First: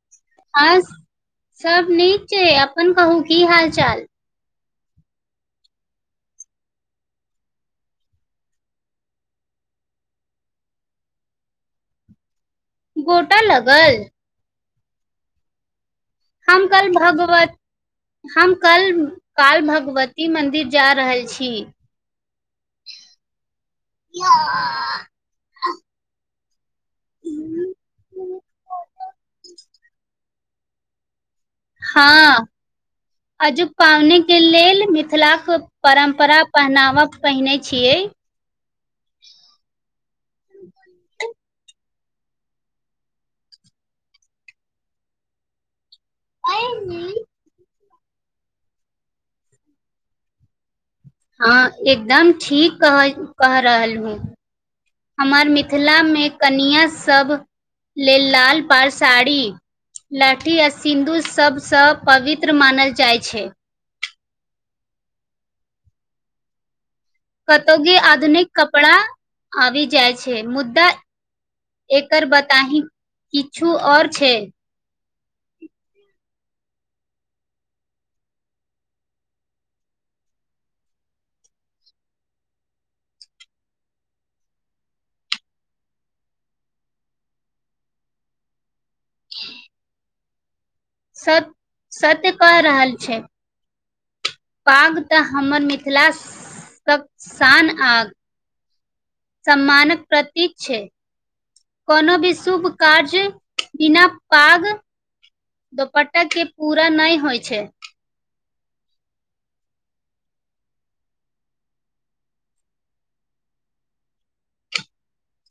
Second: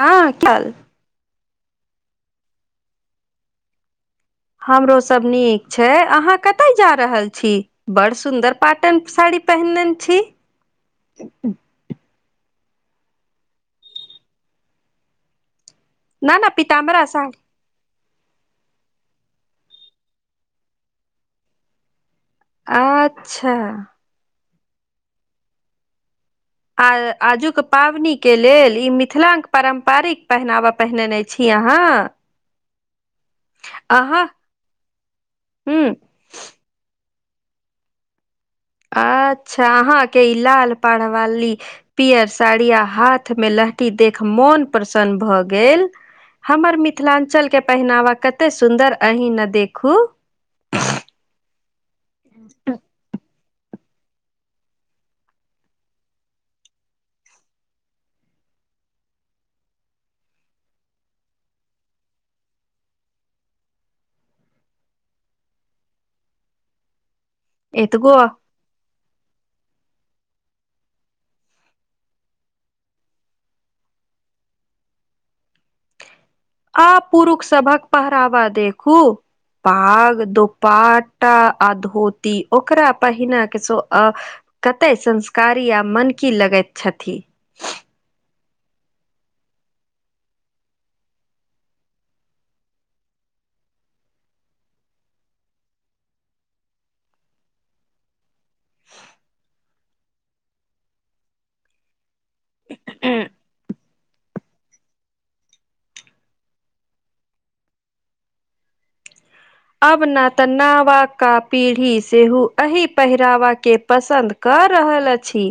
हँ चल हर्ष सब नीक छै अपन कहू की हाल चाल हमरो सब नीक छै अहाँ कतय जा रहल छी बड़ सुन्दर पाटन साड़ी पहिन नेन छी गोटा लगल न न हम कल पीताम्बरा साड़ी भगवत हम कल काल भगवती मन्दिर जा रहल छी अच्छऽ [unintelligible] आ आजुक पावनि केँ लेल ई मिथिला केँ पारम्पारिक पहनावा पहिनेने छी अहाँ हँ आजुक पावनी अहाँ केँ लेल मिथिलाक ह परम्परा पहनावा पहिनै छियै अच्छा अहाँकेँ ई लाल पढ़वाली पियर साड़ी आ हाथ मे लहठी देख मोन प्रसन्न भऽ गेल हमर मिथिलांचलकेँ पहिनावा कते सुन्दर अहि नऽ देखू हँ एकदम ठीक कहै कह रहलहूँ हमर मिथिला मे कनिया सब लेल लाल पार साड़ी लाठी आ सिन्धु सभसँ पवित्र मानल जाइ छै कतौगी एतगो आधुनिक कपड़ा आबी जाइ छै मुद्दा एकर बताहि किछु आओर छै आ पुरुष सभक पहरावा देखू पाग दुपाटा आ धोती ओकरा पहिना केँ सो अ कतैय संस्कारी आ मनकी लगैत छथि [inaudible] सत्य सत्य कैल रहल छै पाग तऽ हमर मिथिला स - शान आ सम्मानक प्रतीक छै कोनो भी शुभ कार्ज बिना पाग दोपट्टा केँ पूरा नय होइ छै अब नऽ तऽ नावाका पीढ़ी सेहो एहि पहिरावा केँ पसन्द कऽ रहल अछि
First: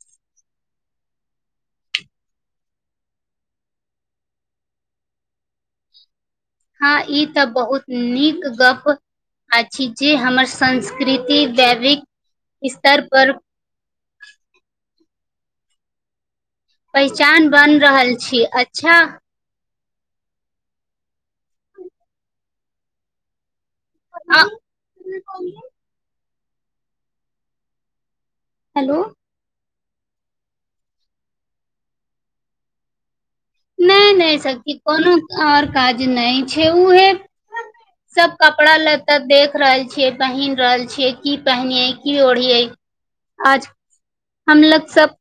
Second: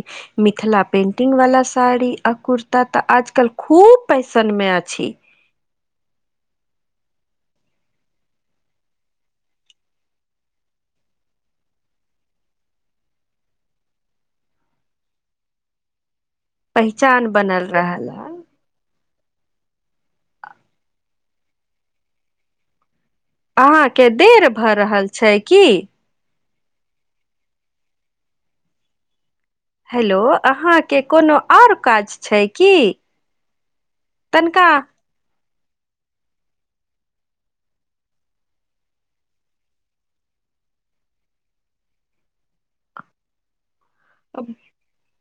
मिथिला पेन्टिंगवला साड़ी आ कुर्ता तऽ आजकल खूब फैशनमे अछि हँ ई तऽ बहुत नीक गप अछि जे हमर संस्कृति जैविक स्तर पर पहचान पैहचान बनल बन रहल छी अच्छा अहाँ केँ आ देर भऽ रहल छै की हलो हेलो अहाँकेँ कोनो आओर काज छै की नय - नय तनिका सखी कोनो आओर काज नय छै उहे सब कपड़ा लता देख रहल छियै पहिनयै रहल छियै की पहिनिये की ओढ़ियै आज हमलग सब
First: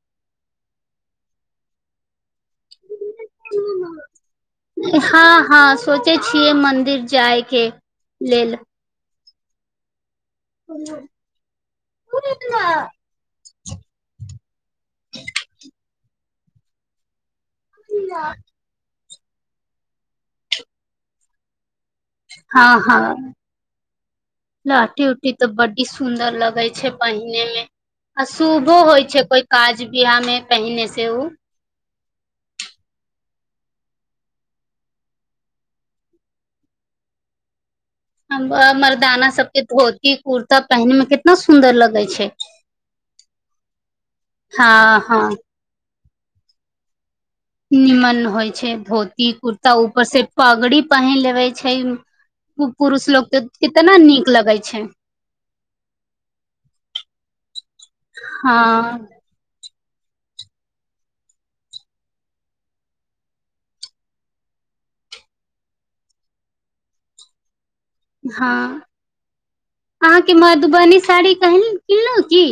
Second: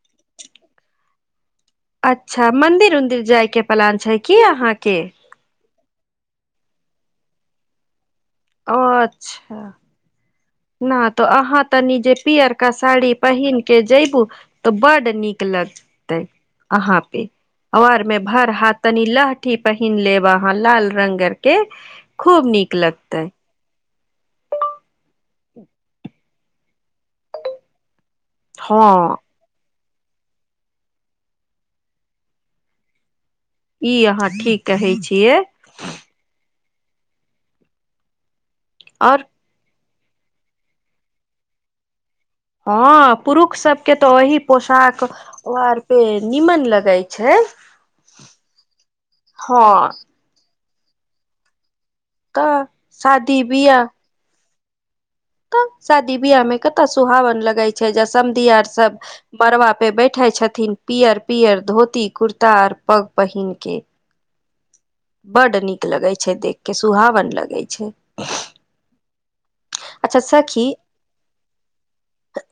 अच्छा मंदिर उंदिर जाय के प्लान छै की अहाँ के हँ हँ सोच छियै मंदिर जाय के लेल अच्छा ने तऽ अहाँ तनी जे पीयरका साड़ी पहिन के जयबू तऽ बडड नीक लगते अहा पे आार मे भर हाथ तनी लहठी पहन लेबाहा लाल रंगगर के खूब हँ नीक लगतै हँ लाठी उऊठी तऽ बडी सुंदर लगे छै पहिने में आ शुभो हँ होइ छै कोई काज बिियाह मे पहिने से ओ ई अहाँ ठीक कहै छियै आओर मरदाना सब के धोती कुर्ता पहने में कितना सुदर लगे छै हँ पुरुष सबके तऽ ओही हँ पोशाक हँ आर पे नीमन लगा छै निीमन होइ छै धोती हँ कुर्ता ऊपर से पगड़ी पहिन लेबे छै तऽ पुरुष शादी लोकोगके बियाह केितना नीक लगै छै तऽ शादी बिियाह मे कतऽ सुहावन लगै छै जँ समघी हँ आर सब बरबा पे बैठे छथिन पियर पियर धोती कुर्ता आर पग पहिनक के बड्ड नीक लगै छै देख के सुहावन लगै छै हँ अच्छा अहाँके सखी मधुबनी साड़ी किनलहुँ की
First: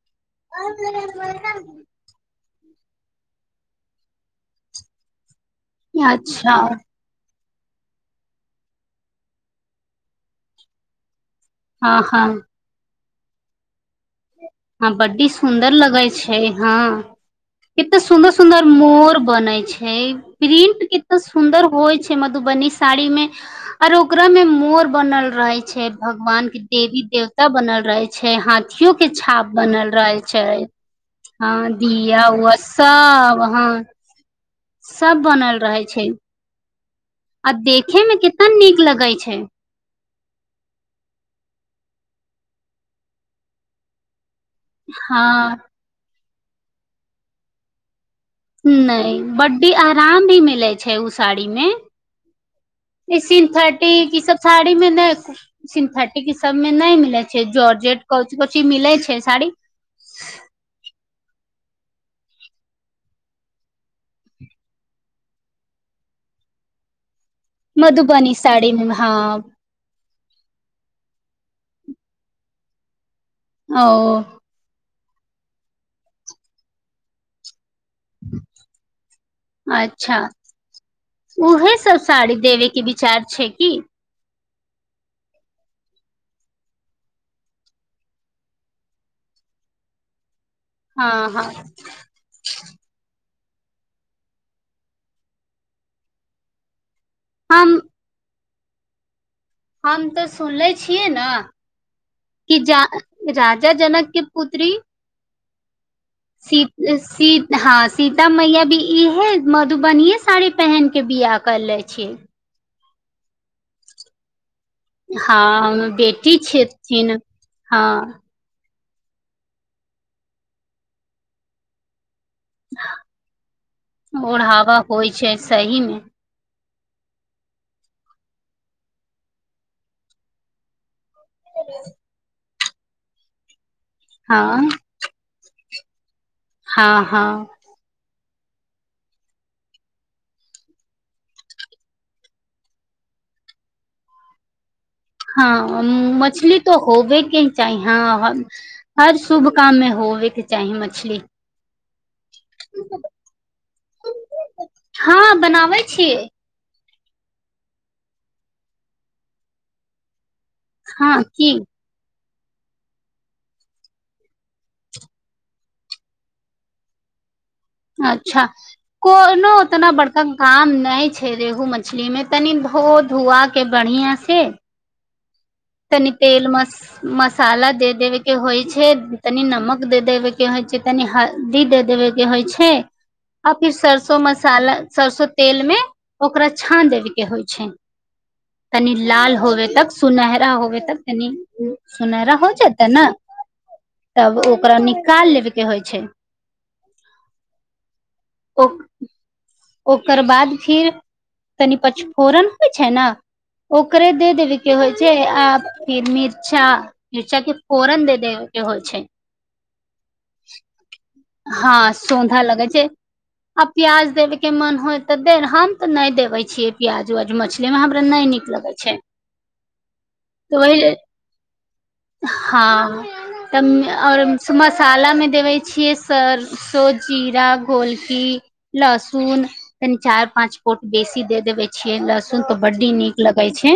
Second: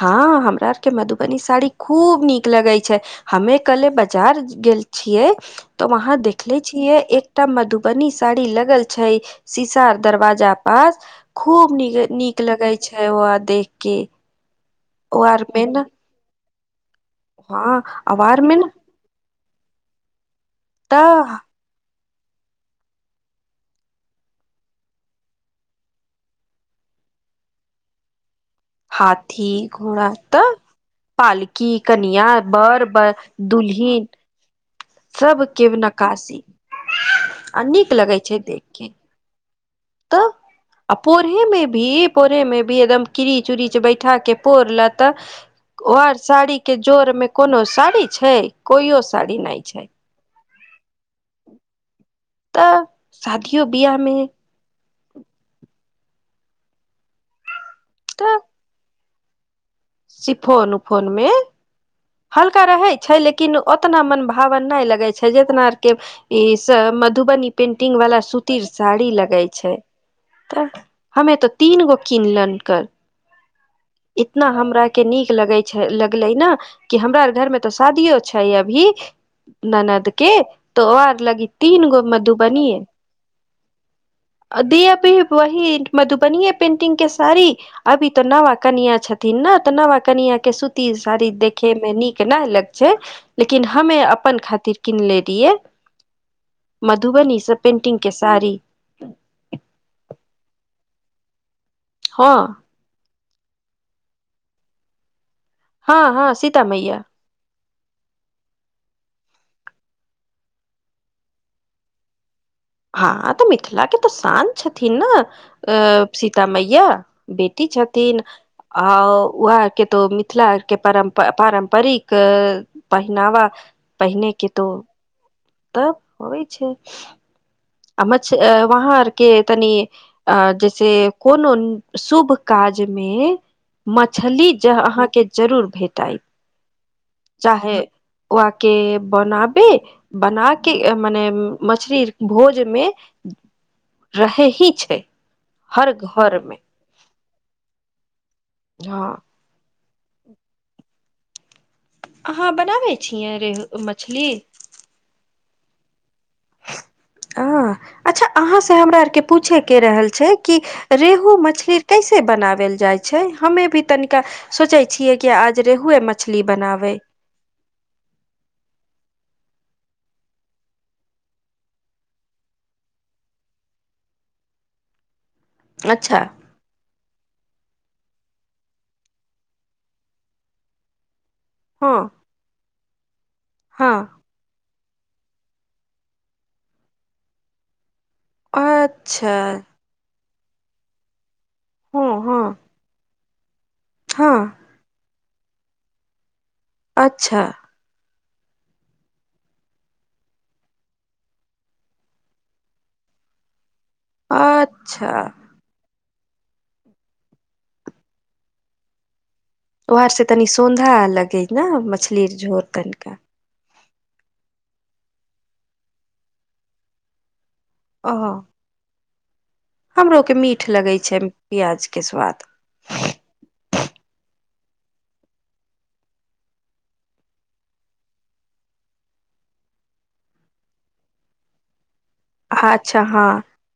हँ हमरा आर के मधुबनी साड़ी खूब नीक लगै छै हमे कले बाजार गेल छियै तऽ वहााँ अच्छा देखले छियै एक टा मधुबनी साड़ी लगल छै शीसार दरवाजा पास खूब हँ नीक हँ नीक लगै छै ओ देख के हँ ओ बड्डी आर मे सुन्दर ने लगै छै हँ हँ कते सुंदर आर मे सुदर ने मोर बने छै प्रिंट कतेय तऽ सुंदर होइ छै मधुबनी साड़ी मे आर ओकरा में मोर बनल रहे छै भगवान के देवी देवता बनल रहे छै हाथ हाथी घोड़ा तऽ हँ पालकी दिया कनिया उआ बर ब सब हँ दुलहिन सब बनल केव रहे छै नकासी आ नीक देखे में लगे छै केितना देख नीक के लगे छै तऽ आ पोरे मे भी पोढ़े मे भी एकदम की चूड़ी बैठा के पोर ले तऽ हँ वर साड़ी के जोर में कोनो साड़ी छै कोइयो नहि साड़ी नहि बड्डी छै आराम भी मिलै छै ओ साड़ी मे तऽ इ शादियो सिथर्टी बियाह मे की सब साड़ी में नहि सिन्थेटिक ई सब में नहि मिले छै जॉर्ज जे क तऽ की मिलै छै शाड़ी सिफोन उफोनमे हल्का रहे छै लेकिन ओतना मन भावन नहि लगे छै जितना आर के ई सब मधुबनी पेंटिंग वाला मधुबनी सुूतीर मे साड़ी हँ लगे छै त हमे तो तीन गो किनलन कर ओ हमरा के नीक लगे छै लगले ने कि हमरा आर घर मे तऽ शादियो छै अभी ननद अच्छा के तो आओर लगी उहे तीन सब गो मधु साड़ी देबे बनीए के विचार छै की दी अभी वही मधुबनीयें पेन्टिंग के सारी अभी तऽ नवा कनियाँ छथिन ने तऽ नवा कनियाँ के सूतीये हँ साड़ी हँ देख नीक नय लग छै लेकिन हमे अपन खातिर किनले रहियै मधुबनीसँ हम पेंटिंग के साड़ी हम तऽ सुनले छियै न हँ कि जा राजा जनकके पुत्री हँ हँ सीता शीत मैया शीत हँ सीता मैया भी इहे मधुबनियें साड़ी पहिनके बियाह करले छी हँ तऽ मिथिला के तऽ शान छथिन ने अ हँ बेटी सीता मैया छथिन बेटी हँ छथिन आ उहे के तो मिथिला के परम्परिक पहिनावा पहिने के तो ओढ़ावा होइ छै सही मे तब होैइ छै आ मछ वहाँ आरके तनि अ जैसे कोनो शुभ काज मे मछली ज हँ अहाँके जरूर भेटाय हँ हँ चाहे ओह के बनाब बना के मने मछरी भोज मे रहै ही छै हँ हर घर मे मछली तो होबेके ही चाही हँ हँ हर शुभ काममे होबेके चाही मछली अहाँ बनाबै छियै रेहू मछली हँ बनाबै छियै अ अच्छा अहाँ से हमरा आर के पूछे के रहल छै कि हँ रेहू की मछली कैसे बनाबल जाइ छै हमे भी तनिका सोचै छियै कि आज रेहुुए मछली बनाबै अच्छा कोनो उतना बड़का काम नय छै रेहू मछली मे तनि धो धुआ के बढ़ियाँ से तनि अच्छा तेल मस मसाला दे देवे के होइ छै तनि नमक दे देवे के होइ छै तनि हल्दी दे हँ देबे के होइ छै आ फिर हँ सरसो मसाला सरसो तेल मे ओकरा छान देबे के होइ छै कनि अच्छा लाल होबे तक सुनहरा होबे तब तनी ओ हँ सुनहरा हँ हो जेतै ने तब हँ ओकरा निकाल लेबेके होइ छै अच्छा ओक ओकर बाद फिर तनी पचफोरन होइ छै ने ओकरे दे देबी के होइ अच्छा छै आ फिर मिर्चा मिर्चा के फोरन दे देवे के होइ छै ओरसँ तनी सौधा लगै ने हँ मछलीे सौंधा लगै झोर छै तनिके आ प्याज देबे के मन होय तऽ दे हम तऽ नय देवै छियै प्याज उआज मछली हमरा ओ नय नीक लगै छै हमरो के तऽ मीठ ओहि लगे लेल छै प्याज के स्वाद हँ तब आओर मसालामे देबै छियै सरसो जीरा घोलकी लहसुन तनि चारि पाँच पोट बेसी दे देबे छियै लहसुन सुन तो बड्डी नीक लगै छै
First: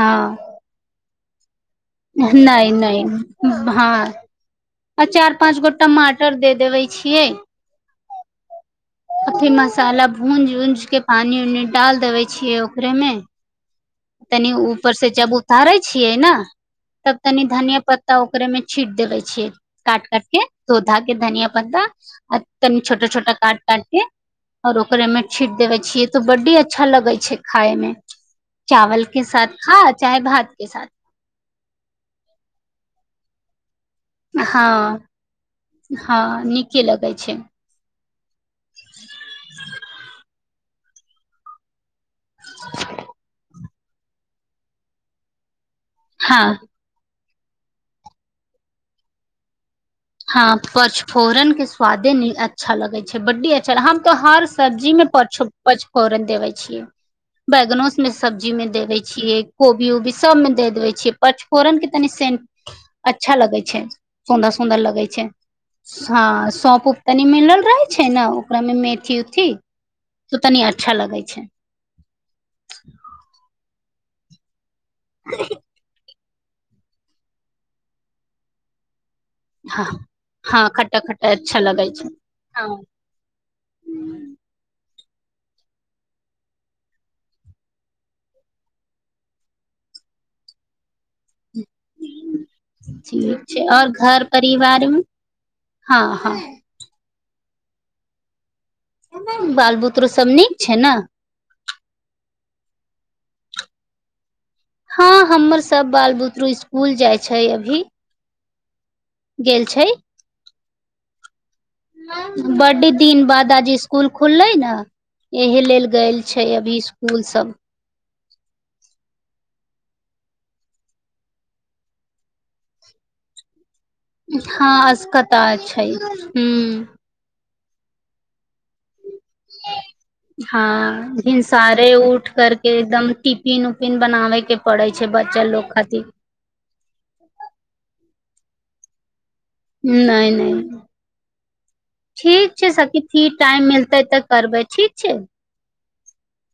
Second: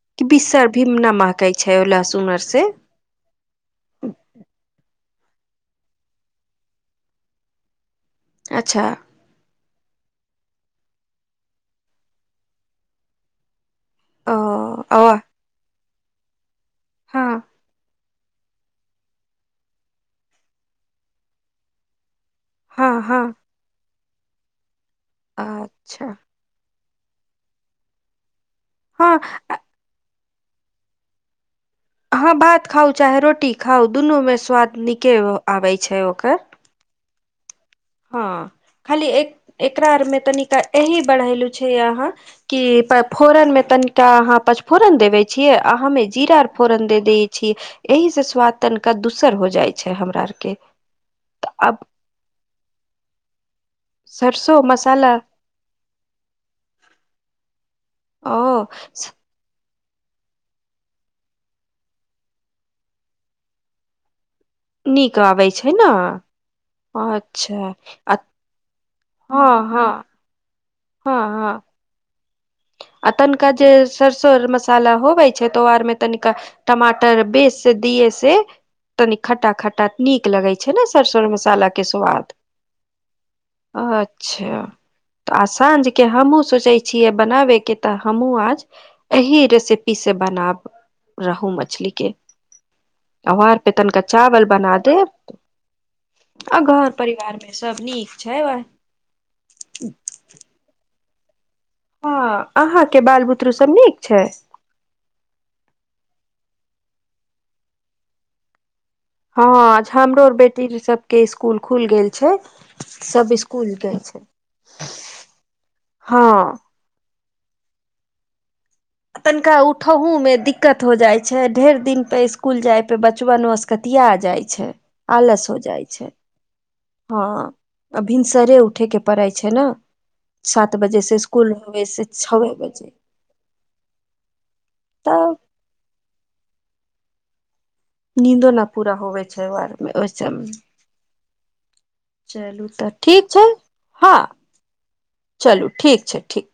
हँ बिसर भीम नै महकै छै लहसून अर नै नै नै भायँ आ चार पाँच गो टमाटर दे देबै छियै अच्छा अथी मसाला भूजिं ऊजिंक पानि उनी डाल देबै छियै ओकरेमे ओ तनी ऊपर से अ जब उतारै छियै न तब हँ तनि धनियां पत त ओकरे मे छीट देबे छियै काट काटके धो धाके धनिया पता आ तनि हँ छोटे हँ छोटे काट काटके आओर ओकरे मे छींट देबे छियै अच्छा तो बड्डे अच्छा लगै छै खायमे हँ चावलके साथ खा चाहे भातके साथ हाँ भात खाउ चाहे रोटी खाउ दुनूमे स्वाद नीके आबै छै ओकर की लगै छै हँ खाली एक एकरा आरमे तनिका एही बढ़ैलु छै अहाँ कि पफोरन मे तनिका अहाँ पचफोरन देवे छियै आ हमे जीरा हँ फोरन दे देय छी एहिसे स्वाद तनिका दूसर हो जाय हँ पचफोरन के स्वादे नि अच्छा लगै छै बड्डे छल हम तो हर सरसो सब्जीमे मसाला पच पचफोरन देबे छियै बैगनो मे ओ सब्जी मे देबे छियै कोबी उबी सब मे दे देबे छियै परचफोरन के तनि सेंन्ट अच्छा लगै छै सोंन्दस सुन्दर लगै नीक छै आबै छै ने हँ सौंप ऊप तनी मिलल अच्छा रहै छै आ न ओकरा मे मेथी उथी हँ हँ त तनी अच्छा हँ लगै छै हँ आ तनिका जे सरसो अर मसाला होबै छै त ओ आरमे तनिका टमाटर बेस से दिए से तनी खट्टा खट्टा हँ नीक लगै हँ छै ने खट्टा सरसों खट्टा अच्छा मसालाके लगै छै स्वाद हँ अच्छा त आ साँझ के हमहुँ सोचै छीयै बनाबै के त हमु आज एही रेसिपीसे बनाब रहू मछली के ठीक औहार छै पे और तनिका घर चावल बना परिवार मे देव हँ हँ आ घर परिवारमे सब नीक छै वय बाल बुतरु सब नीक छै न हँ अहाँके बाल बुतरू सब नीक छै हँ हमर सब बाल बुतरु इस्कुल जाइ छै अभी हँ गेल छै आज हमरो आओर बेटी सबके इस्कूल खुल गेल छै बड्ड दिन सब बाद आज इस्कूल गेल स्कूल छै खुललै न एहि लेल गेल छै हँ अभी इस्कुल सब तनिका उठहु मे दिक्कत हो जाय छै ढेर दिन पे इस्कूल जाय पे बचबनो स कतिया जाइ छै हँ असकता आलस हो जाइ छै हूँ हँ आ भिनसरे उठैके परै छै न हँ भिनसारे उठ छवे करके बजे एकदम टिफिन उपिन बनाबे के परै छै तब बच्चा लोक खातिर नींदो न पूरा होबे छै ओआर मे ओइ नहि सब मे नहि ठीक चलू छै तऽ सखी ठीक फिर छै टाइम मिलतै हँ तऽ करबै ठीक छै चलू ठीक छै ठीक